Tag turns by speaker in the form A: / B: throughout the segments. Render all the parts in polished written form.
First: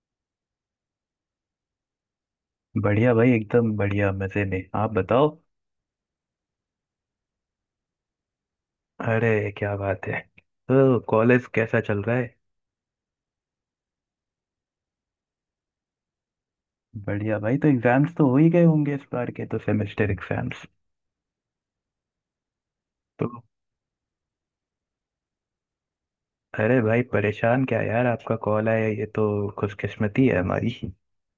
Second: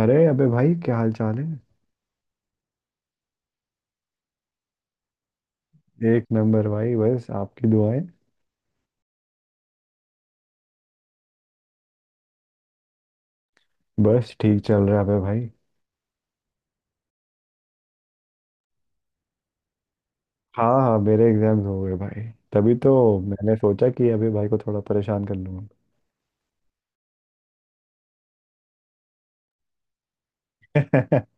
A: अरे अबे भाई, क्या हाल चाल है।
B: बढ़िया भाई एकदम बढ़िया मजे में। आप बताओ।
A: एक नंबर भाई, बस आपकी दुआएं।
B: अरे क्या बात है। तो कॉलेज कैसा चल रहा है?
A: बस ठीक चल रहा है अबे भाई।
B: बढ़िया भाई। तो एग्जाम्स तो हो ही गए होंगे इस बार के, तो सेमेस्टर एग्जाम्स।
A: हाँ हाँ, मेरे एग्जाम्स हो गए भाई, तभी तो
B: तो
A: मैंने सोचा कि अबे भाई को थोड़ा परेशान कर लूंगा।
B: अरे भाई परेशान क्या यार, आपका कॉल आया ये तो खुशकिस्मती है हमारी।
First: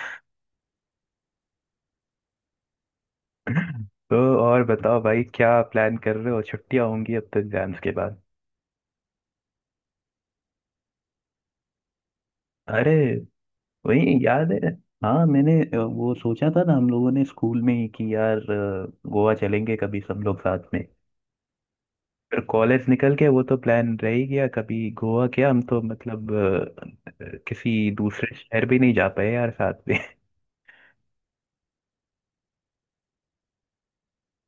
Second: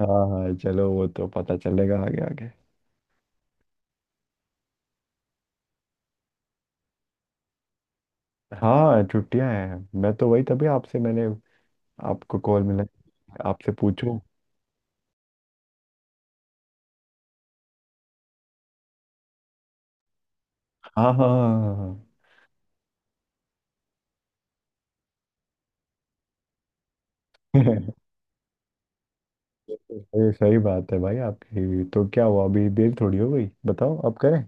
A: हाँ हाँ, चलो वो तो पता चलेगा आगे आगे।
B: तो और बताओ भाई, क्या प्लान कर रहे हो? छुट्टियां होंगी अब तो एग्जाम्स के बाद।
A: हाँ, छुट्टियां हैं। मैं तो वही, तभी आपसे मैंने आपको कॉल मिला,
B: अरे
A: आपसे
B: वही
A: पूछूं।
B: याद है। हाँ मैंने वो सोचा था ना हम लोगों ने स्कूल में ही कि यार गोवा चलेंगे कभी सब लोग साथ में।
A: हाँ हाँ हाँ हाँ।
B: फिर कॉलेज निकल के वो तो प्लान रह ही गया, कभी गोवा क्या, हम तो मतलब किसी
A: हाँ।
B: दूसरे शहर भी नहीं जा पाए यार साथ में।
A: ये सही बात है भाई आपकी, तो क्या हुआ, अभी देर थोड़ी हो गई, बताओ आप करें।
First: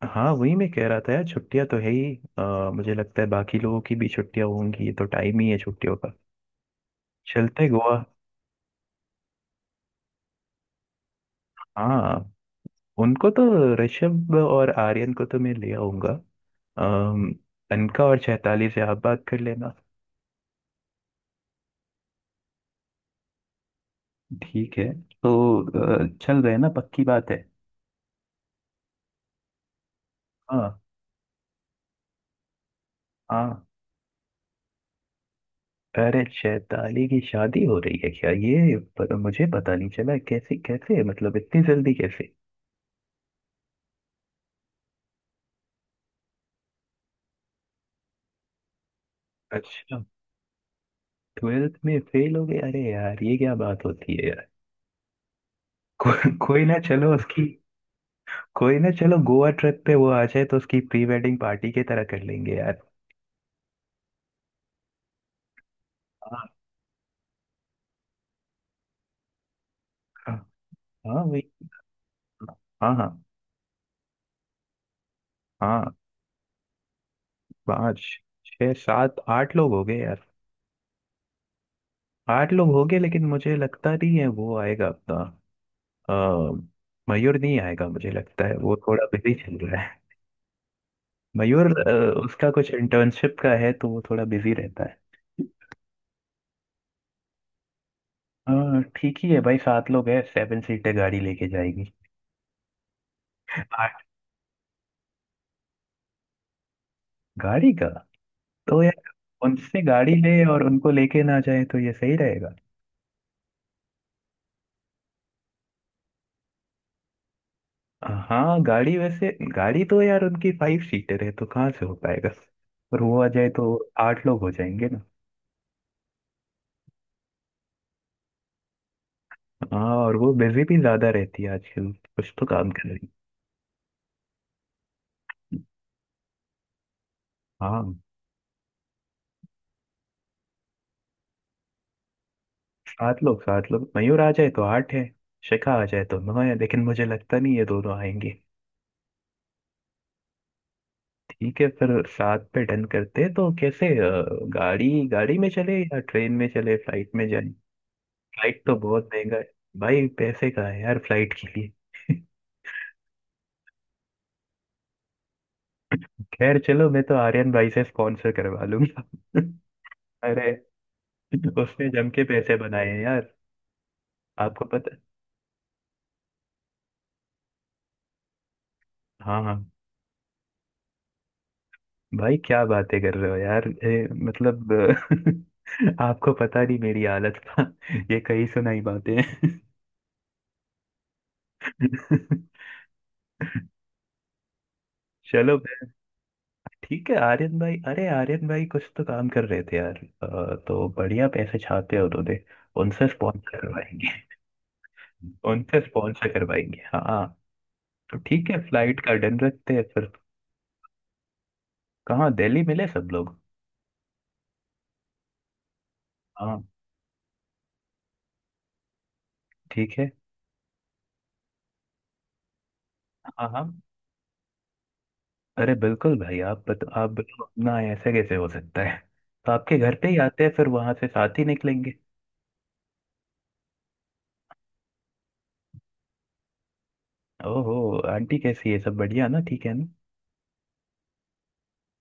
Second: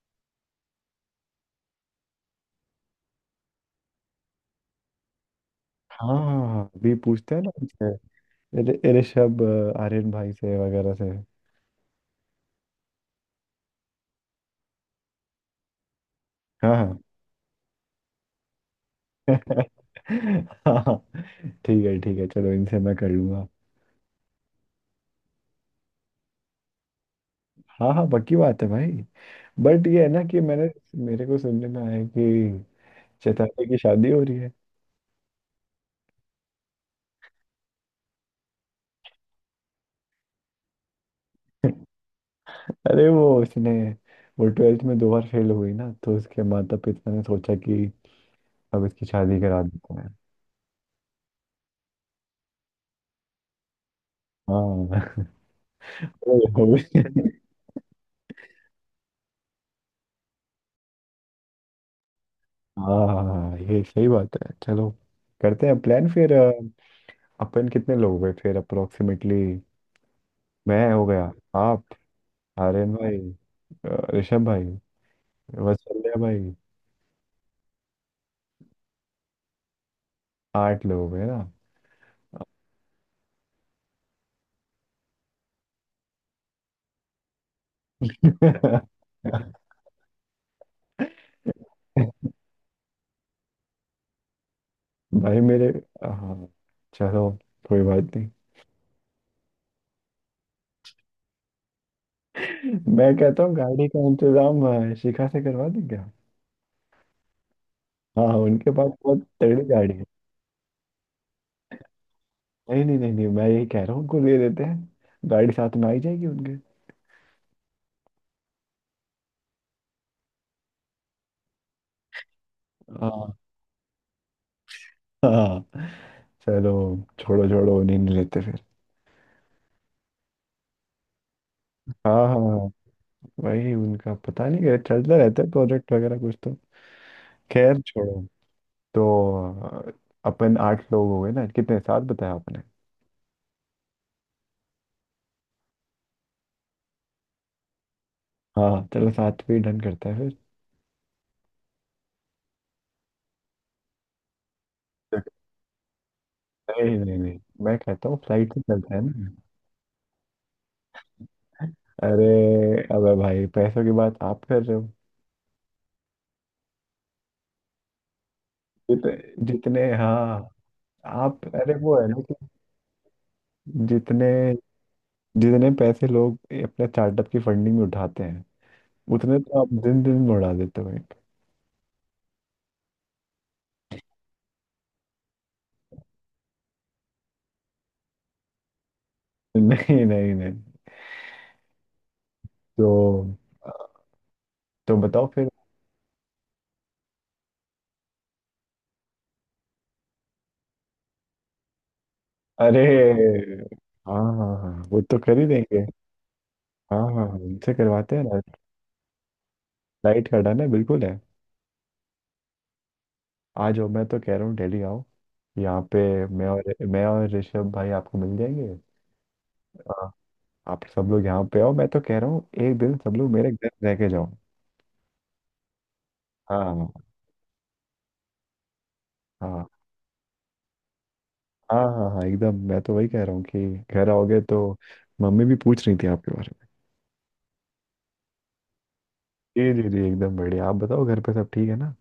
B: हाँ वही मैं कह रहा था यार, छुट्टियां तो है ही। मुझे लगता है बाकी लोगों की भी छुट्टियां होंगी, ये तो टाइम ही है छुट्टियों का।
A: हाँ हाँ, हाँ, अभी पूछते हैं ना
B: चलते गोवा।
A: ऋषभ, आर्यन भाई से वगैरह से।
B: हाँ उनको तो, ऋषभ और आर्यन को तो मैं ले आऊंगा।
A: हाँ हाँ।
B: अम, अनका और चैताली से आप बात कर लेना।
A: हाँ, ठीक है ठीक है, चलो इनसे मैं कर लूंगा।
B: ठीक है। तो चल रहे हैं ना, पक्की बात है।
A: हाँ हाँ, पक्की बात है भाई। बट ये है ना कि मैंने
B: हाँ
A: मेरे को सुनने में आया कि
B: हाँ।
A: चैताली की शादी हो रही है।
B: अरे शैताली की शादी हो रही है क्या? ये पर मुझे पता नहीं चला, कैसे कैसे मतलब इतनी जल्दी कैसे?
A: अरे वो उसने, वो ट्वेल्थ में 2 बार फेल हुई ना, तो उसके माता पिता ने सोचा कि अब इसकी शादी करा देते
B: अच्छा।
A: हैं।
B: ट्वेल्थ में फेल हो गए? अरे यार ये क्या बात होती है यार।
A: हाँ।
B: को, कोई ना चलो उसकी, कोई ना चलो गोवा ट्रिप पे वो आ जाए तो उसकी प्री वेडिंग पार्टी की तरह कर लेंगे यार।
A: हाँ हाँ, ये सही बात है, चलो करते हैं प्लान फिर।
B: हाँ
A: अपन कितने लोग हुए फिर अप्रोक्सीमेटली?
B: हाँ
A: मैं हो गया,
B: हाँ, वही।
A: आप, आर्यन
B: हाँ हाँ
A: भाई, ऋषभ भाई,
B: हाँ।
A: वत्सल्य भाई।
B: पाँच छः सात आठ लोग हो गए यार।
A: आठ लोग हुए ना।
B: आठ लोग हो गए लेकिन मुझे लगता नहीं है वो आएगा अपना। अ, मयूर नहीं आएगा, मुझे लगता है वो थोड़ा बिजी चल रहा है। मयूर उसका कुछ इंटर्नशिप का है तो वो थोड़ा बिजी रहता है।
A: भाई मेरे। हाँ चलो, कोई बात नहीं।
B: हाँ ठीक ही है भाई, सात लोग हैं, सेवन सीटर गाड़ी लेके जाएगी।
A: मैं कहता हूँ गाड़ी
B: आठ।
A: का इंतजाम शिखा से करवा दें क्या।
B: गाड़ी का।
A: हाँ, उनके
B: तो
A: पास
B: यार
A: बहुत तगड़ी
B: उनसे
A: गाड़ी है।
B: गाड़ी ले और उनको लेके ना जाए तो ये सही रहेगा।
A: नहीं नहीं नहीं नहीं, मैं यही कह रहा हूँ उनको दे देते हैं, गाड़ी साथ में आई जाएगी उनके।
B: हाँ गाड़ी वैसे, गाड़ी तो यार उनकी फाइव सीटर है तो कहाँ से हो पाएगा? और वो आ
A: हाँ
B: जाए तो आठ लोग हो जाएंगे ना।
A: हाँ। चलो छोड़ो छोड़ो, उन्हीं ने लेते फिर।
B: हाँ और वो बिजी भी ज्यादा रहती है आजकल,
A: हाँ
B: कुछ
A: हाँ
B: तो
A: हाँ।
B: काम कर रही
A: वही, उनका पता नहीं क्या चलता रहता है,
B: है।
A: प्रोजेक्ट वगैरह कुछ तो। खैर
B: हाँ
A: छोड़ो। तो अ, अपन आठ लोग हो गए ना, कितने, सात बताया आपने।
B: सात लोग, सात लोग। मयूर आ जाए तो आठ है, शिखा आ जाए तो नौ है, लेकिन मुझे लगता नहीं ये दोनों आएंगे।
A: हाँ चलो, सात पे डन करते हैं
B: ठीक है, फिर सात पे डन करते हैं। तो कैसे, गाड़ी
A: फिर।
B: गाड़ी में चले या ट्रेन में चले,
A: नहीं
B: फ्लाइट
A: नहीं
B: में
A: नहीं,
B: जाए?
A: मैं कहता हूँ फ्लाइट से
B: फ्लाइट तो
A: चलते हैं
B: बहुत
A: ना।
B: महंगा है। भाई पैसे कहाँ है यार फ्लाइट के लिए।
A: अरे अबे भाई, पैसों की बात आप कर रहे हो।
B: खैर चलो, मैं तो आर्यन भाई से स्पॉन्सर करवा लूंगा।
A: जितने, जितने, हाँ
B: अरे
A: आप, अरे
B: उसने
A: वो है
B: जम
A: ना
B: के
A: कि
B: पैसे बनाए हैं यार,
A: जितने
B: आपको पता।
A: जितने पैसे लोग अपने स्टार्टअप की फंडिंग में उठाते हैं, उतने
B: हाँ हाँ।
A: तो आप दिन दिन में उड़ा देते हो एक।
B: भाई क्या बातें कर रहे हो यार, मतलब आपको पता नहीं मेरी हालत का, ये कहीं सुनाई बातें।
A: नहीं नहीं नहीं। तो तो बताओ फिर।
B: चलो भाई, ठीक है। आर्यन भाई, अरे आर्यन भाई कुछ तो काम कर रहे थे यार, तो बढ़िया पैसे छापे हैं उन्होंने।
A: अरे
B: उनसे स्पॉन्सर करवाएंगे।
A: हाँ हाँ हाँ, वो तो कर ही
B: उनसे
A: देंगे।
B: स्पॉन्सर करवाएंगे,
A: हाँ
B: हाँ
A: हाँ
B: हाँ।
A: हाँ, उनसे करवाते
B: तो
A: हैं ना।
B: ठीक है, फ्लाइट का डन रखते हैं फिर।
A: लाइट का डन है, बिल्कुल है।
B: कहाँ, दिल्ली मिले सब लोग?
A: आ जाओ, मैं तो कह रहा हूँ दिल्ली आओ यहाँ पे, मैं
B: हाँ
A: और मैं और ऋषभ भाई आपको मिल जाएंगे।
B: ठीक है।
A: हाँ। आप सब लोग यहाँ पे आओ, मैं तो कह रहा हूँ एक दिन सब लोग
B: हाँ
A: मेरे
B: हाँ
A: घर रह के जाओ।
B: अरे बिल्कुल भाई।
A: हाँ
B: आप बिल्कुल ना, ऐसे कैसे हो सकता है? तो
A: हाँ।
B: आपके घर पे ही आते हैं, फिर वहां से साथ ही
A: हाँ
B: निकलेंगे।
A: हाँ, हाँ एकदम, मैं तो वही कह रहा हूँ कि घर आओगे तो मम्मी भी पूछ रही थी आपके बारे में।
B: ओहो, आंटी कैसी है, सब बढ़िया ना, ठीक
A: जी
B: है ना?
A: जी जी, एकदम बढ़िया, आप बताओ घर पे सब ठीक है ना।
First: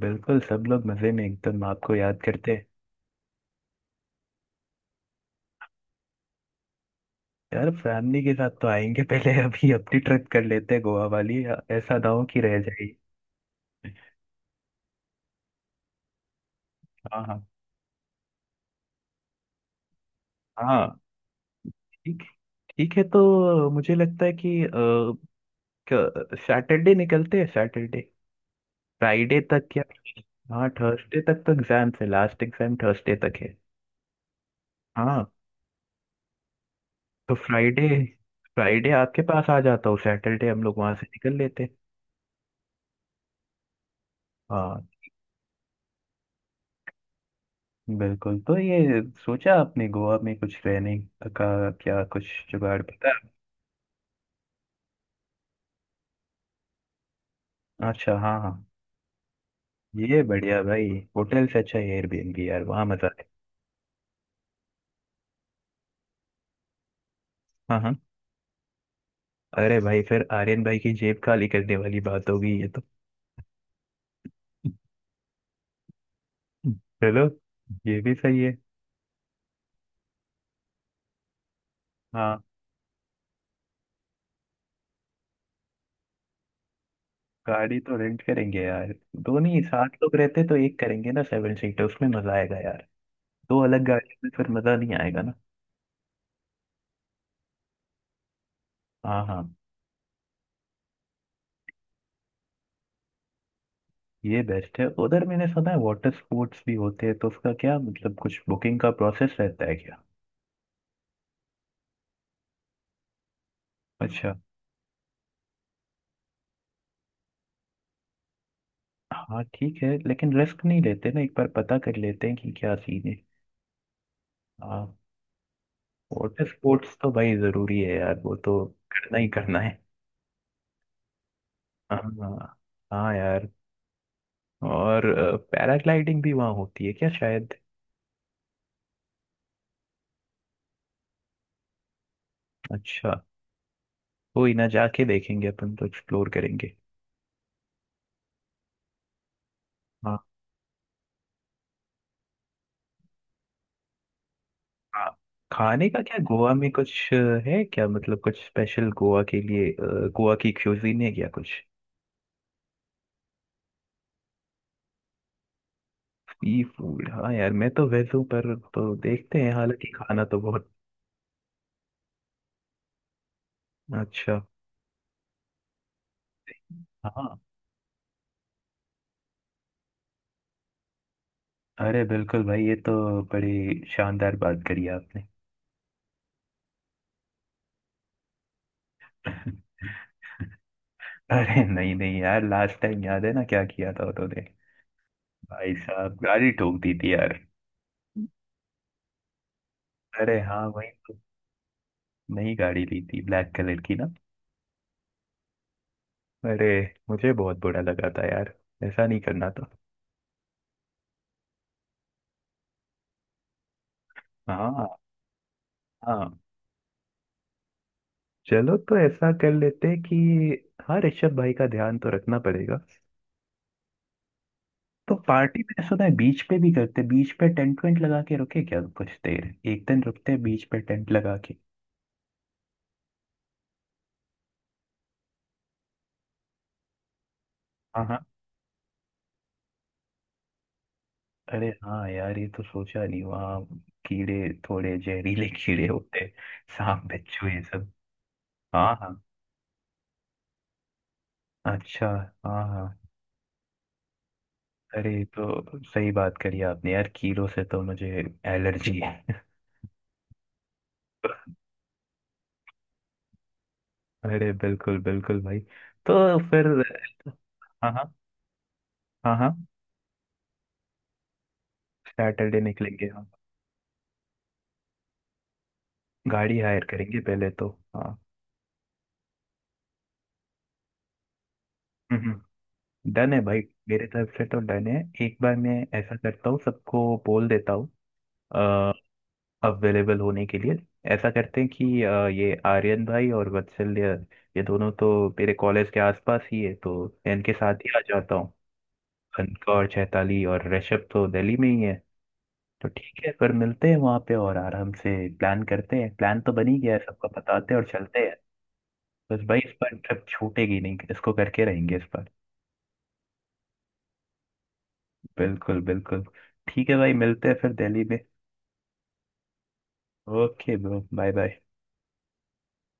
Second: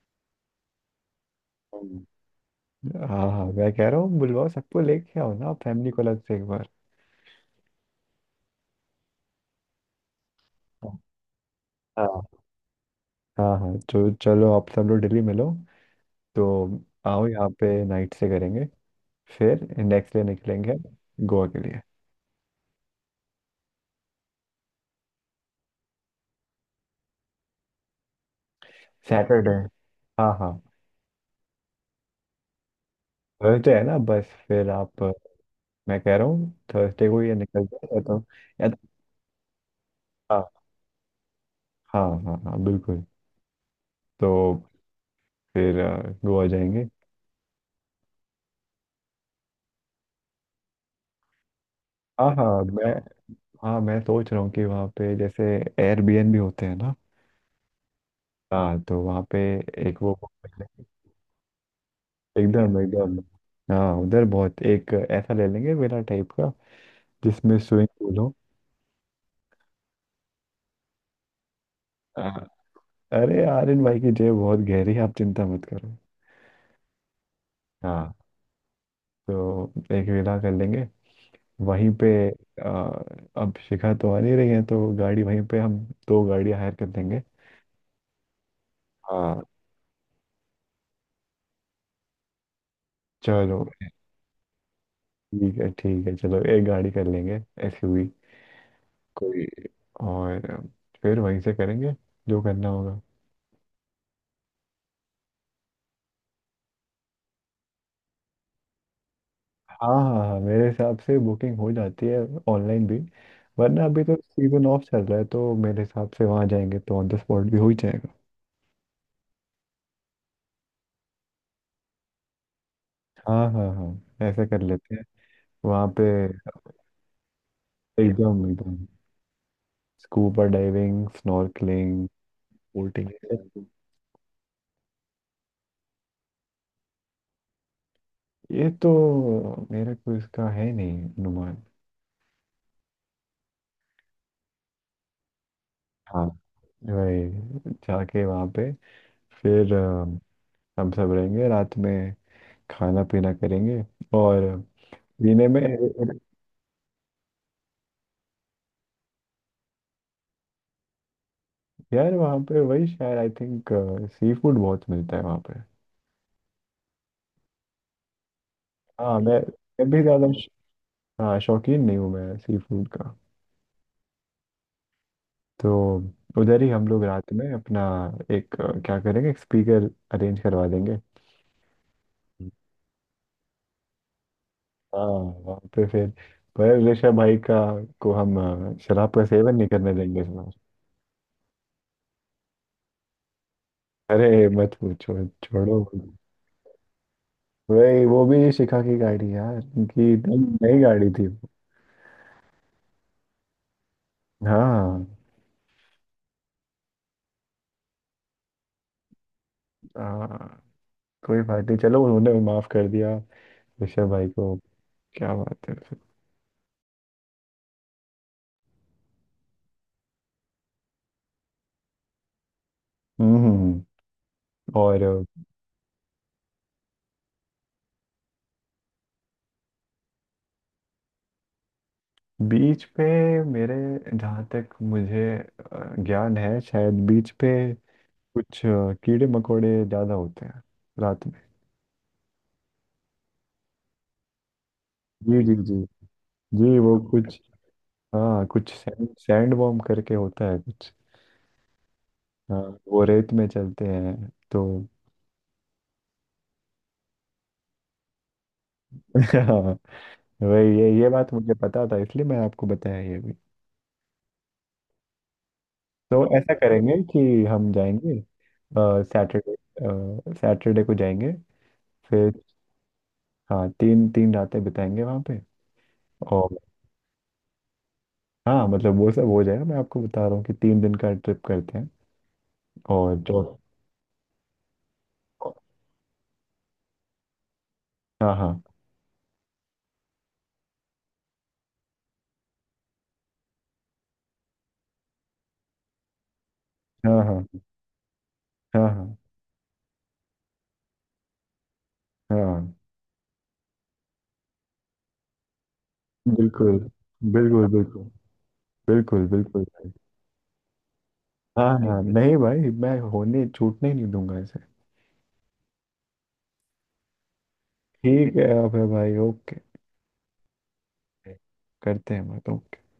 B: बिल्कुल, सब लोग मजे में एकदम, आपको याद करते हैं।
A: हाँ हाँ, मैं कह रहा हूँ बुलवाओ, सबको लेके आओ ना, फैमिली को अलग से एक बार।
B: यार फैमिली के साथ तो आएंगे, पहले अभी अपनी ट्रिप कर लेते हैं
A: हाँ
B: गोवा वाली, ऐसा ना हो कि रह जाए।
A: हाँ हाँ, तो चलो आप सब लोग दिल्ली मिलो तो,
B: हाँ
A: आओ
B: हाँ
A: यहाँ पे, नाइट से करेंगे, फिर नेक्स्ट डे निकलेंगे
B: हाँ।
A: गोवा के लिए।
B: ठीक, ठीक है। तो मुझे लगता है कि सैटरडे निकलते हैं, सैटरडे, फ्राइडे
A: सैटरडे,
B: तक या।
A: हाँ हाँ।
B: हाँ थर्सडे तक तो एग्जाम्स है, लास्ट एग्जाम थर्सडे तक है।
A: थर्सडे है ना, बस फिर आप,
B: हाँ
A: मैं कह रहा हूँ थर्सडे को ये
B: तो
A: निकल जाए
B: फ्राइडे,
A: या तो, या तो।
B: फ्राइडे आपके पास आ जाता हूँ, सैटरडे
A: हाँ
B: हम लोग वहां से निकल लेते।
A: हाँ हाँ हाँ बिल्कुल। तो
B: हाँ
A: फिर गोवा जाएंगे।
B: बिल्कुल। तो ये सोचा आपने गोवा में कुछ रहने का, क्या कुछ
A: हाँ हाँ
B: जुगाड़
A: मैं,
B: पता
A: हाँ मैं सोच रहा हूँ कि वहाँ पे जैसे एयरबीएनबी होते हैं ना।
B: है? अच्छा हाँ हाँ।
A: हाँ, तो वहाँ पे एक वो,
B: ये बढ़िया भाई, होटल से अच्छा एयरबीएनबी यार,
A: एकदम
B: वहाँ मजा
A: एकदम।
B: है।
A: हाँ, उधर बहुत एक ऐसा ले लेंगे मेरा टाइप का, जिसमें
B: हाँ
A: स्विमिंग
B: हाँ।
A: पूल हो।
B: अरे भाई फिर आर्यन भाई की जेब खाली करने वाली बात
A: हाँ।
B: होगी ये तो।
A: अरे आर्यन भाई की जेब बहुत गहरी है, आप चिंता मत करो।
B: चलो, ये
A: हाँ,
B: भी सही है।
A: तो एक विला कर लेंगे वहीं पे।
B: हाँ।
A: आ, अब शिखा तो आ नहीं रही है तो गाड़ी वहीं पे हम, दो गाड़ियाँ हायर कर देंगे।
B: गाड़ी तो रेंट करेंगे यार,
A: हाँ।
B: दोनों ही। सात लोग रहते तो एक करेंगे ना सेवन सीटर, उसमें मजा आएगा यार। दो
A: चलो
B: अलग गाड़ियों में फिर मजा नहीं आएगा ना।
A: ठीक है ठीक है, चलो एक गाड़ी कर लेंगे, एसयूवी
B: हाँ हाँ।
A: कोई, और फिर वहीं से करेंगे जो करना होगा।
B: ये बेस्ट है। उधर मैंने सुना है वाटर स्पोर्ट्स भी होते हैं, तो उसका क्या मतलब, कुछ बुकिंग का प्रोसेस रहता है
A: हाँ
B: क्या?
A: हाँ हाँ, मेरे हिसाब से बुकिंग हो जाती है, ऑनलाइन भी। वरना अभी तो
B: अच्छा
A: सीजन ऑफ चल रहा है, तो मेरे हिसाब से वहाँ जाएंगे तो ऑन द स्पॉट भी हो ही जाएगा।
B: हाँ ठीक है, लेकिन रिस्क नहीं लेते ना, एक बार पता कर लेते हैं कि क्या सीन है।
A: हाँ हाँ हाँ, ऐसा कर
B: हाँ।
A: लेते हैं। वहाँ पे,
B: वाटर स्पोर्ट्स तो भाई जरूरी है यार, वो
A: एकदम
B: तो
A: एकदम।
B: करना ही करना है।
A: स्कूबा डाइविंग,
B: हाँ
A: स्नॉर्कलिंग, बोटिंग।
B: हाँ यार। और पैराग्लाइडिंग भी वहाँ होती है क्या शायद?
A: ये तो मेरा कोई इसका है नहीं अनुमान।
B: अच्छा, कोई ना, जाके देखेंगे अपन, तो
A: हाँ
B: एक्सप्लोर करेंगे।
A: वही, जाके वहाँ पे, फिर
B: हाँ,
A: हम सब रहेंगे रात में, खाना पीना करेंगे और,
B: हाँ,
A: पीने में।
B: खाने का क्या, गोवा में कुछ है क्या, मतलब कुछ स्पेशल गोवा के लिए, गोवा की क्यूजीन है क्या कुछ?
A: यार वहाँ पे वही शायद आई थिंक सी फूड बहुत मिलता है वहाँ पे।
B: सी फूड, हाँ यार मैं तो वेज हूँ पर, तो
A: हाँ मैं
B: देखते हैं,
A: मैं
B: हालांकि
A: भी
B: खाना
A: ज़्यादा
B: तो बहुत
A: हाँ शौकीन नहीं हूँ मैं सी फूड का।
B: अच्छा।
A: तो उधर ही हम लोग रात
B: हाँ।
A: में अपना एक क्या करेंगे, एक स्पीकर अरेंज करवा देंगे।
B: अरे बिल्कुल भाई, ये तो बड़ी शानदार बात करी
A: हाँ,
B: आपने।
A: वहाँ पे फिर, पर ऋषभ भाई का को हम शराब का सेवन नहीं करने देंगे इस बार।
B: अरे नहीं नहीं यार, लास्ट टाइम याद है ना क्या किया था उन्होंने।
A: अरे मत पूछो
B: भाई
A: छोड़ो।
B: साहब गाड़ी ठोक दी थी यार।
A: वही, वो भी शिखा की गाड़ी यार उनकी, नई
B: अरे हाँ
A: नई
B: वही
A: गाड़ी
B: तो।
A: थी वो।
B: नई गाड़ी ली थी ब्लैक कलर की ना।
A: हाँ
B: अरे, मुझे बहुत बुरा लगा था यार, ऐसा नहीं करना था।
A: हाँ, कोई बात नहीं, चलो उन्होंने माफ कर दिया ऋषभ भाई को,
B: हाँ
A: क्या बात है फिर।
B: हाँ। चलो तो ऐसा कर लेते हैं कि, हाँ ऋषभ भाई का ध्यान तो रखना पड़ेगा।
A: हम्म हम्म, और
B: तो पार्टी मैंने सुना है बीच पे भी करते, बीच पे टेंट वेंट लगा के रुके क्या कुछ देर, एक दिन रुकते हैं बीच पे टेंट लगा के।
A: बीच पे मेरे, जहाँ तक मुझे ज्ञान है शायद बीच पे
B: हाँ हाँ।
A: कुछ कीड़े मकोड़े ज्यादा होते हैं रात में।
B: अरे हाँ यार ये तो सोचा नहीं, वहाँ कीड़े, थोड़े
A: जी
B: जहरीले
A: जी जी
B: कीड़े होते हैं,
A: जी, वो
B: सांप
A: कुछ,
B: बिच्छू ये सब।
A: हाँ कुछ
B: हाँ
A: सैंड
B: हाँ।
A: सैंड वॉर्म करके होता है कुछ।
B: अच्छा
A: हाँ
B: हाँ हाँ।
A: वो रेत में चलते हैं तो।
B: अरे ये तो सही बात करी आपने यार, कीड़ों से तो मुझे एलर्जी है।
A: हाँ वही, ये बात मुझे पता था इसलिए मैं आपको बताया ये भी।
B: अरे बिल्कुल बिल्कुल भाई।
A: तो
B: तो
A: ऐसा
B: फिर,
A: करेंगे कि हम
B: हाँ हाँ
A: जाएंगे
B: हाँ हाँ,
A: सैटरडे, सैटरडे को जाएंगे फिर।
B: सैटरडे निकलेंगे हम,
A: हाँ, तीन तीन रातें बिताएंगे वहाँ पे, और,
B: गाड़ी हायर करेंगे पहले तो। हाँ
A: हाँ मतलब वो सब हो जाएगा, मैं आपको बता रहा हूँ कि 3 दिन का ट्रिप करते हैं।
B: हम्म हम्म।
A: और
B: डन है
A: जो,
B: भाई, मेरे तरफ से तो डन है। एक बार मैं ऐसा करता हूँ, सबको बोल देता हूँ
A: हाँ हाँ
B: अवेलेबल होने के लिए। ऐसा करते हैं कि ये आर्यन भाई और वत्सल, ये दोनों तो मेरे कॉलेज के आसपास ही है तो
A: हाँ
B: मैं
A: हाँ
B: इनके साथ ही आ जाता हूँ।
A: हाँ हाँ
B: कनकौर चैताली और ऋषभ तो दिल्ली में ही है।
A: हाँ
B: तो ठीक है, फिर मिलते हैं वहां पे और आराम से प्लान करते हैं। प्लान तो बन ही
A: बिल्कुल,
B: गया है, सबको
A: बिल्कुल
B: बताते हैं और
A: बिल्कुल,
B: चलते हैं।
A: बिल्कुल
B: बस भाई
A: बिल्कुल
B: इस
A: भाई।
B: बार ट्रिप छूटेगी नहीं, इसको करके
A: हाँ
B: रहेंगे
A: हाँ
B: इस बार।
A: नहीं भाई, मैं होने, छूटने ही नहीं दूंगा इसे।
B: बिल्कुल बिल्कुल। ठीक है भाई, मिलते हैं फिर दिल्ली में।
A: ठीक है अब भाई, okay,
B: okay bro, bye bye.
A: करते हैं बात, ओके।